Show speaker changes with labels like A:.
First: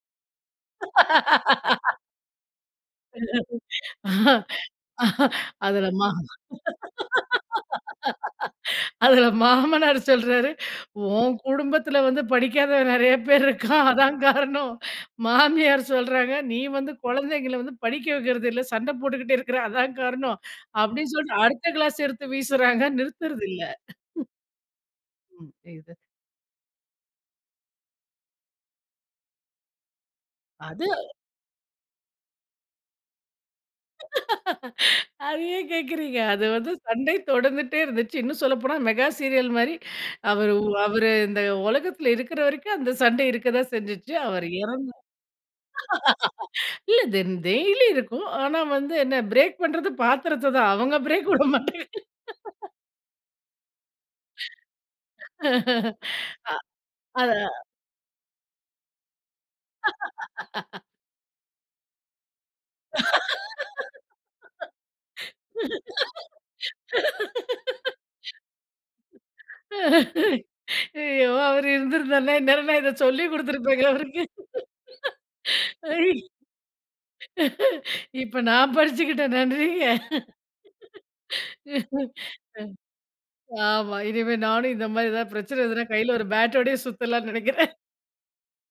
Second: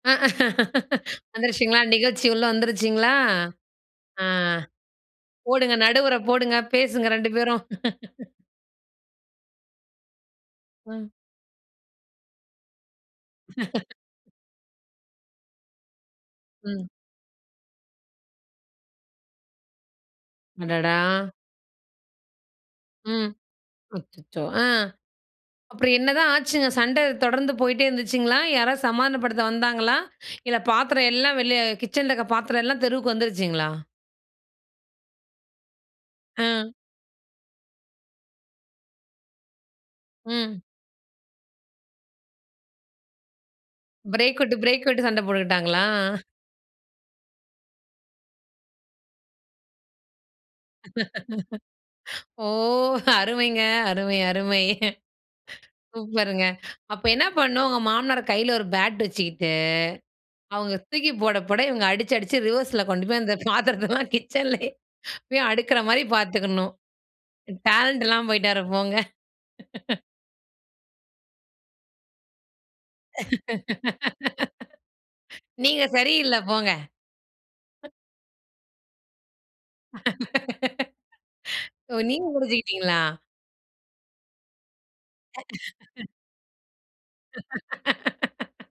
A: வந்துருச்சிங்களா, நிகழ்ச்சி உள்ள வந்துருச்சிங்களா?
B: அ
A: ஆ.
B: அ
A: போடுங்க
B: அதுல மா
A: நடுவர போடுங்க, பேசுங்க 2 பேரும்.
B: அதுல மாமனாரு சொல்றாரு,
A: ம்.
B: "உன் குடும்பத்துல வந்து படிக்காதவன் நிறைய பேர் இருக்கான், அதான் காரணம்." மாமியார் சொல்றாங்க "நீ
A: ம்.
B: வந்து குழந்தைகள வந்து படிக்க வைக்கிறதில்ல. சண்ட போட்டுக்கிட்டு இருக்குற அதான் காரணம்."
A: அடடா.
B: அப்படின்னு சொல்லி அடுத்த கிளாஸ் எடுத்து வீசுராங்க
A: ம்.
B: நிறுத்துறதில்ல.
A: அச்சச்சோ! ஆ.
B: ம்.
A: அப்புறம்
B: புரியுது.
A: என்னதான் ஆச்சுங்க, சண்ட தொடர்ந்து போயிட்டே இருந்துச்சுங்களா? யாராவது சமாதானப்படுத்த வந்தாங்களா? இல்ல
B: அது.
A: பாத்திரம் எல்லா வெளிய கிச்சன்ல இருக்குற பாத்திரம்லாம் தெருவுக்கு வந்துருச்சுங்களா?
B: அத ஏன் கேக்குறீங்க அது
A: அ.
B: வந்து சண்டை தொடர்ந்துட்டே இருந்தச்சு. இன்னும் சொல்லப்போனா மெகா சீரியல் மாரி அவர்
A: ம்.
B: அவரு இந்த உலகத்துல இருக்கிற வரைக்கும், அந்த சண்டை இருக்க தான் செஞ்சுச்சு.
A: பிரேக்
B: அவர்
A: விட்டு, பிரேக்
B: இறந்தா
A: விட்டு சண்ட போட்டுக்கிட்டாங்களா?
B: இல்ல தென் டெய்லி இருக்கும். ஆனா வந்து என்ன பிரேக் பண்ணுறது பாத்திரத்த தான். அவங்க பிரேக் விட மாட்டங்க.
A: ஓ, அருமைங்க. அருமை, அருமை.
B: அ.
A: சூப்பருங்க! அப்ப என்ன
B: அதா
A: பண்ணணும் உங்க மாமனாரா கையில ஒரு பேட் வச்சுக்கிட்டு அவங்க தூக்கி போட, போட இவங்க அடிச்சு, அடிச்சு ரிவர்ஸ்ல கொண்டு போய். அந்த பாத்திரத்தலாம் கிச்சன்லேயே போய் அடுக்குற மாரி பார்த்துக்கணும். டேலண்ட் இல்லாம போய்ட்டாரு போங்க.
B: ஐயோ! அவரு இருந்திருந்தாருனா இந்நேரம் நான் இத சொல்லி கொடுத்துருப்பேங்க அவருக்கு.
A: நீங்க
B: ஐ
A: சரியில்ல போங்க.
B: இப்ப நான் படிச்சுக்கிட்டேன் நன்றிங்க.
A: ஓ,
B: அ.
A: நீங்க புடிச்சுகிட்டீங்களா?
B: ஆமா. இனிமே நானும் இந்த மாரி ஏதாவது பிரச்சன வந்ததுனா, கையில ஒரு பேட்டோடவே சுத்தலான்னு நினைக்கிறேன்.